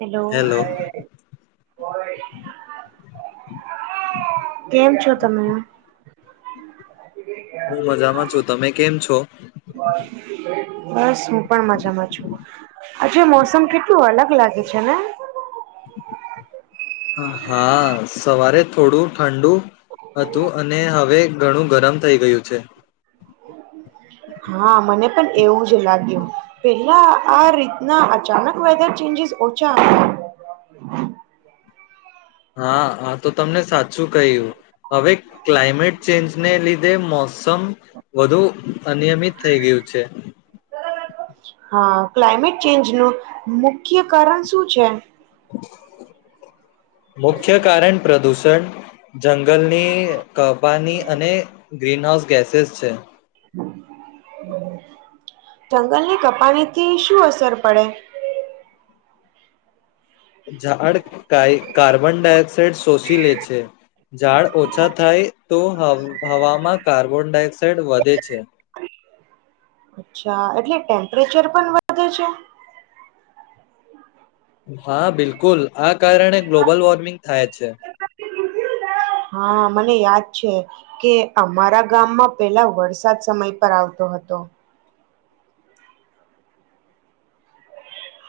Hello. કેમ છો તમે? હું મજામાં છું. તમે કેમ છો? બસ હું પણ મજામાં છુ. આજુ મોસમ કેટલું અલગ લાગે છે ને? હા સવારે થોડું ઠંડુ હતું અને હવે ઘણું ગરમ થઇ ગયું છે. હા, મને પણ એવું જ લાગ્યું પેલા આ રીતના અચાનક વેધર ચેન્જીસ ઓછા હતા. હા હા તો તમને સાચું કહ્યું હવે ક્લાયમેટ ચેન્જને લીધે મોસમ વધુ અનિયમિત થઈ ગયું છે. હા ક્લાઇમેટ ચેન્જ નું મુખ્ય કારણ શું છે? મુખ્ય કારણ પ્રદુષણ જંગલની કબાની અને ગ્રીન હાઉસ કેસેસ છે. જંગલની કપાની થી શું અસર પડે? ઝાડ કાઈ કાર્બન ડાયોક્સાઇડ શોષી લે છે. ઝાડ ઓછા થાય તો હબ હવામાં કાર્બન ડાયઓક્સ અચ્છા એટલે ટેમ્પરેચર પણ વધે છે. હા બિલકુલ. આ કારણે ગ્લોબલ વોર્મિંગ થાય છે. હા મને યાદ છે કે અમારા ગામમાં પેલા વરસાદ સમય પર આવતો હતો.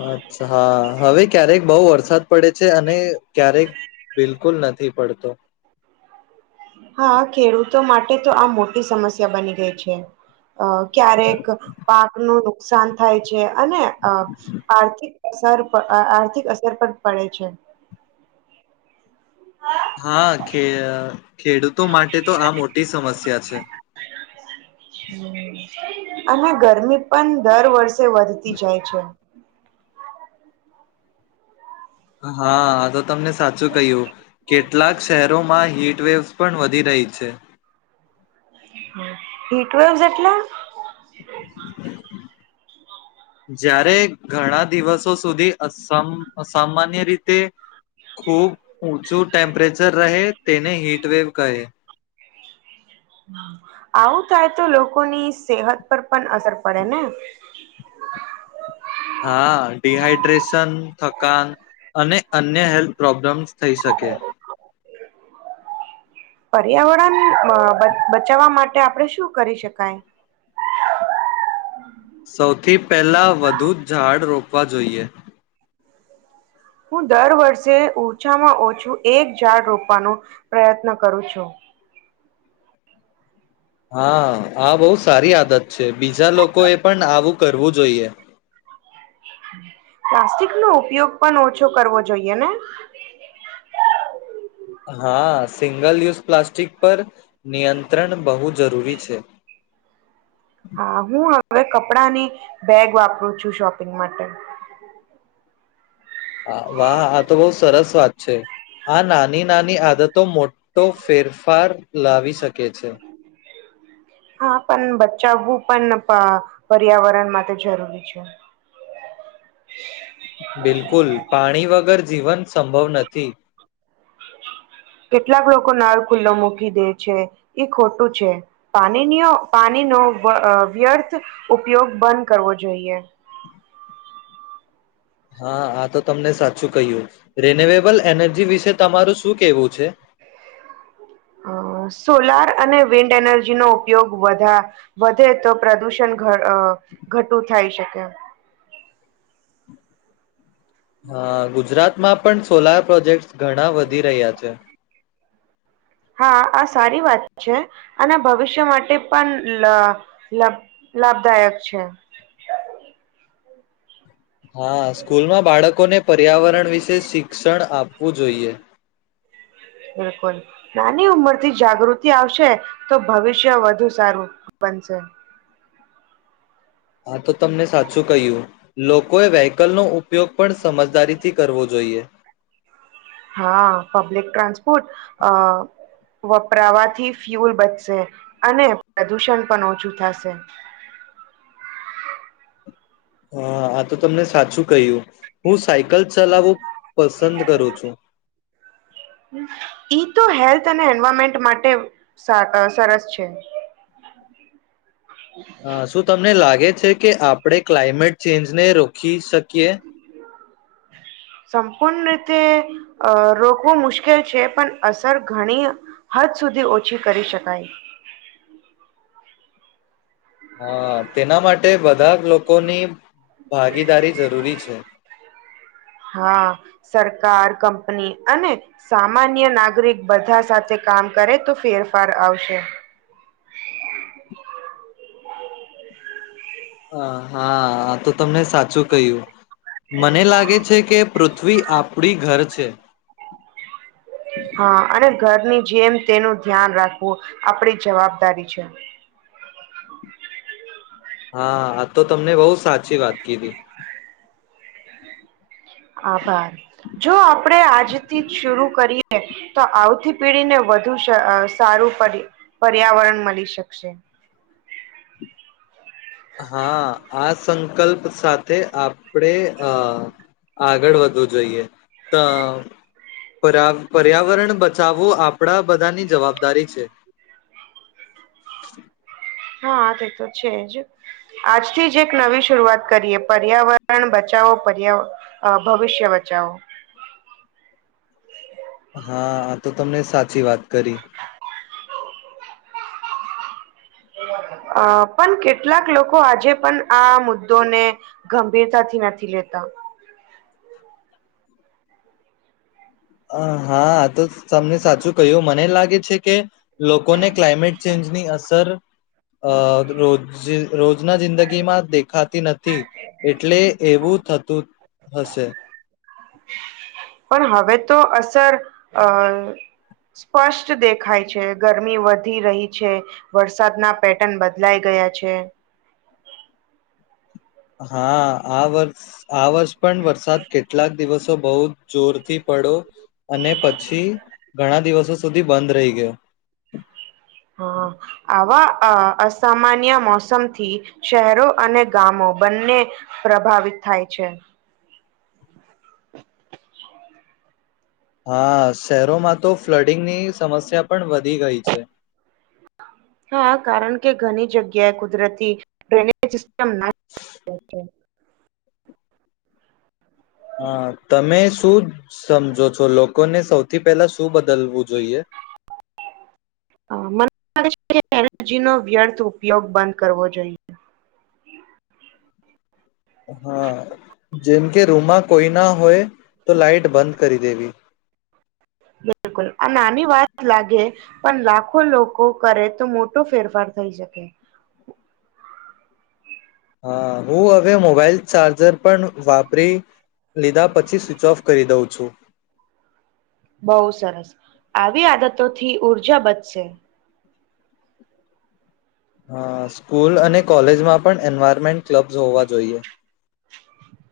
હા અચ્છા હા હવે ક્યારેક બઉ વરસાદ પડે છે અને ક્યારેક બિલકુલ નથી પડત. પડતો. હા ખેડૂતો માટે તો આ મોટી સમસ્યા બની ગઈ છે. અ ક્યારેક પાક નો નુકસાન થાય છે અને અ આર્થિક અસર આર્થિક અસર પર પડે છે. હા કે ખેડૂતો માટે તો આ મોટી સમસ્યા છે. હમમ અને ગરમી પણ દર વર્ષે તો વધતી જાય છે. હા તો તમને સાચું કહ્યું કેટલાક શહેરોમાં હીટવેવસ પણ વધી રહી છે. હા હીટવેવસ એટલે જયારે ઘણા દિવસો સુધી અસમ અસામાન્ય રીતે ખૂબ ઊંચું ટેમ્પરેચર રહે. તેને હિટવેવ કહે. આવું થાય તો લોકોની સેહત પર પણ અસર પડે ને. [inaudible] હા ડિહાઈડ્રેશન, થકાન અને અન્ય હેલ્થ પ્રોબ્લેમ્સ થઈ શકે. પર્યાવરણ અ બચાવવા માટે આપડે શું કરી શકાય? સૌથી પહેલા વધુ ઝાડ રોપવા જોઈએ. હું દર વર્ષે ઓછામાં ઓછું એક ઝાડ રોપવાનો પ્રયત્ન કરું છું. હા આ બો સારી આદત છે. બીજા લોકો એ પણ આવું કરવું જોઈએ. પ્લાસ્ટિક નો ઉપયોગ પણ ઓછો કરવો જોઈએ ને. હા સિંગલ યુઝ પ્લાસ્ટિક પર નિયંત્રણ બહુ જરૂરી છે. હા હું હવે કપડાની બેગ વાપરું છું શોપિંગ માટે. વાહ આ તો બો સરસ વાત છે. આ નાની નાની આદતો મોટો ફેરફાર લાવી શકે. સકે છે. હા પણ બચાવવું પણ પન પર્યાવરણ માટે જરૂરી છે. બિલકુલ પાણી વગર જીવન સંભવ નથી. કેટલાક લોકો નાળ ખુલ્લો મૂકી દે છે એ ખોટું છે પાણી પાણીનો વ્યર્થ ઉપયોગ બંધ કરવો જોઈએ હા આ તો તમને સાચું કહ્યું રિન્યુએબલ એનર્જી વિશે તમારું શું કેવું છે અ સોલાર અને વિન્ડ એનર્જીનો ઉપયોગ વધા વધે તો પ્રદુષણ ઘટું થાય શકે હા ગુજરાતમાં પણ સોલાર પ્રોજેક્ટ ઘણા વધી રહ્યા છે હા આ સારી વાત છે અને ભવિષ્ય માટે પણ લ લાભદાયક છે હા સ્કૂલમાં બાળકોને પર્યાવરણ વિશે શિક્ષણ આપવું જોઈએ બિલકુલ નાની ઉંમર થી જાગૃતિ આવશે તો ભવિષ્ય વધુ સારું બનશે હા તો તમને સાચું કહ્યું લોકોએ વ્હકલ ન ઉપ ઉપયોગ પણ સમજદારી થી કરવો જોઈએ હા પબ્લિક ટ્રાન્સપોર્ટ અ વપરાવાથી ફ્યુલ બચશે અને પ્રદૂષણ પણ ઓછું થશે હા આ તો તમને સાચું કહ્યું હું સાયકલ ચલાવવું પસંદ કરું છું ઈ તો હેલ્થ અને એન્વારમેન્ટ માટે સરસ છે હા શું તમને લાગે લે છે કે આપણે ક્લાયમેટ ચેન્જને રોકી શકીએ કે સંપૂર્ણ રીતે અ રોકવું મુશ્કેલ છે પણ અસર ઘણી હદ સુધી ઓછી કરી શકાય હા તેના માટે બધા લોકોની ભાગીદારી જરૂરી છે હા સરકાર કંપની અને સામાન્ય નાગરિક બધા સાથે કામ કરે તો ફેરફાર આવશે હ હા તો તમને સાચું કહ્યું મને લાગે છે કે પૃથ્વી આપણી ઘર છે હા અને ઘરની જેમ તેનું ધ્યાન રાખવું આપડી જવાબદારી છે હા આ તો તમને બહુ સાચી અછી વાત ક હતી આભાર જો આપણેે આજથી જ શર કરીએ તો આવતી પેઢી ને વધુ સારું પર પર્યાવરણ મળી શકશે હા આજ સંકલ્પ સાથે આપ આપપણેે આ આગળ વધવું જોઈએ તો પર્યા પર્યાવરણ બચાવવું આપણા બધાની જવાબદારી છે હા તે તો છે જ આજથી જ એક નવી શરૂઆત કરીએ પર્યાવરણ બચાવો પર્યા ભવિષ્ય બચાવો હા તો તમને સાચી વાત કરી અ પણ કેટલાક લોકો આજે પણ આ મુદ્દોને ગંભીરતાથી નથી લેતા અ હા તો તમને સાચું કહ્યું મને લાગે છે કે લોકોને ક્લાયમેટ ચેન્જની અસર અ રોજ રોજના જિંદગી માં દેખા. નથી એટલે એવું. તું હશે. પણ હવે તો અસર અહ સ્પષ્ટ દેખાય છે. ગરમી વધી રહી છે. વરસાદના પેટર્ન બદલાઈ ગયા છે. હા, આ વર્ષ આ વર્ષ પણ વરસાદ કેટલાક દિવસ તો બહુ જોરથી પડો અને પછી ઘણા દિવસો સુધી બંધ રહી ગયો. હા, આવા અહ અસામાન્ય મોસમથી શહેરો અને ગામો બંને પ્રભાવિત થાય છે. હા, શહેરોમાં તો ફ્લડિંગની સમસ્યા પણ વધી ગઈ છે. હા, કારણ કે ઘણી જગ્યાએ કુદરતી ડ્રેનેજ સમ ના [inaudible] હા, તમે શું સમજો છો લોકોને સૌથી પહેલા શું બદલવું જોઈએ? અહ મને લાગે છે કે એનર્જીનો વ્યર્થ ઉપયોગ બંધ કરવો જોઈએ. હા જેમ. કે રૂમમાં કોઈ ના હોય તો લાાઈટ બંધ કરી દેવી. બિલકુલ આ નાની વાત લાગે પણ લાખો લોકો કરે તો મોટો ફેરફાર થઈ શકે. હા હું હવે મોબાઈલ ચાર્જર પણ વાપરી લીધા પછી સ્વિચ ઓફ કરી દઉં છું. બહુ સરસ આવી આદતો થી ઉઊર્જા બચશે. હા સ્કૂલ અને કોલેજમાં પણ એન્વાયરમેન્ટ ક્લબ્સ હોવા જોઈએ.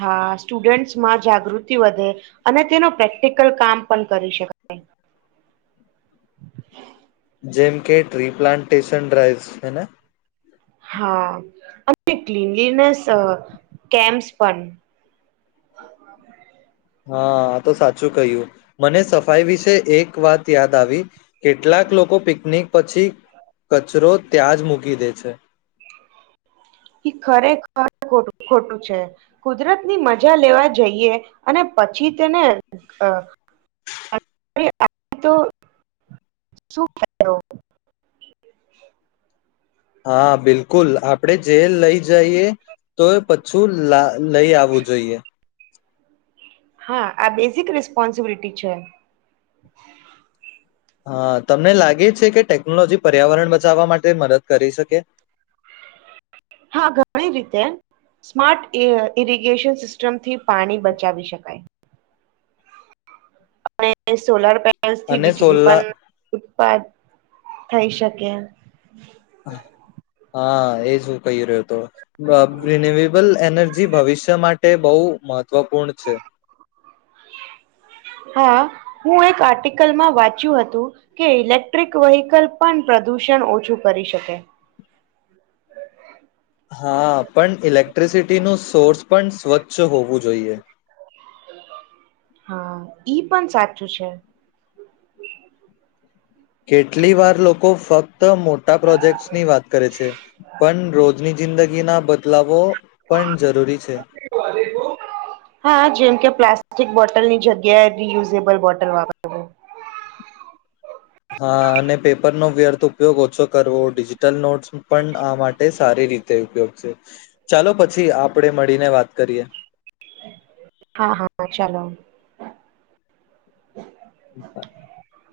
હા સ્ટુડન્ટસમાં જાગૃતિ વધે અને તેનો પ્રેક્ટિકલ કામ પણ કરી શકાય. જેમ કે ટ્રી પ્લાન્ટેશન ડ્રાઈવ હે ને. હા અને ક્નલીનેસ કેમસ પણ. હા તો સાચું કહ્યું મને સફાઈ વિશે એક વાત યાદ આવી કેટલાક લોકો પિકનિક પછી કચરો ત્યાં જ મૂકી દે છે. એ ખરેખર ખું ખોટું છે કુદરત ની મજા લેવા જઈએ અને પછી તેને અ આટલું અ શું કહેવું. હા બિલકુલ આપડે જેલ લઈ જ. જઈએ તો પછું લઈ આવવું જોઈએ. હા આ બેઝિક રિસ્પોન્સિબિલિટી છે. હા તમને લાગે છે કે ટેકનોલોજી પર્યાવરણ બચાવવા માટે મદદ કરી શકે. હા ઘણી રીતે સ્માર્ટ ઇરિગેશન સિસ્ટમથી પાણી બચાવી શકાય. અને સોલાર પેનલ સોલર પેનલ્સ થી અને બીજળ સોલા પણ ઉત્પાદ થઈ શકે. હા એજું કહી રહ્યો હતો. રિન્યુએબલ એનર્જી ભવિષ્ય માટે બહુ મહત્વપૂર્ણ છે. હા હું એક આર્ટિકલમાં વાંચ્યું હતું કે ઇલેક્ટ્રિક વહીકલ પણ પ્રદુષણ ઓછું કરી શકે. હા પણ ઇલેક્ટ્રિસિટીનું સોર્સ પણ સ્વચ્છ હોવું જોઈએ. હા, ઈ પણ સાચું છે. કેટલી વાર લોકો ફક્ ત તો મોટા પ્રોજેક્ટની વાત કરે છે. પણ રોજની જિંદગીના બધ બદલાવો પણ જરૂરી છે. હા, જેમ કે પ્લાસ્ટિક બોટલ ની જગ્યાએ રિયુઝેબલ બોટલ વાપરવું. હા, અને પેપરનો વ્યર્થ ઉપયોગ ઓછો કરવો ડિજિટલ નોટ્સ પણ આ માટે સારી રીતે ઉપયોગ છે. ચાલો પછી આપડે મળીને વાત કરીએ. હા હા ચાલો. [inaudible]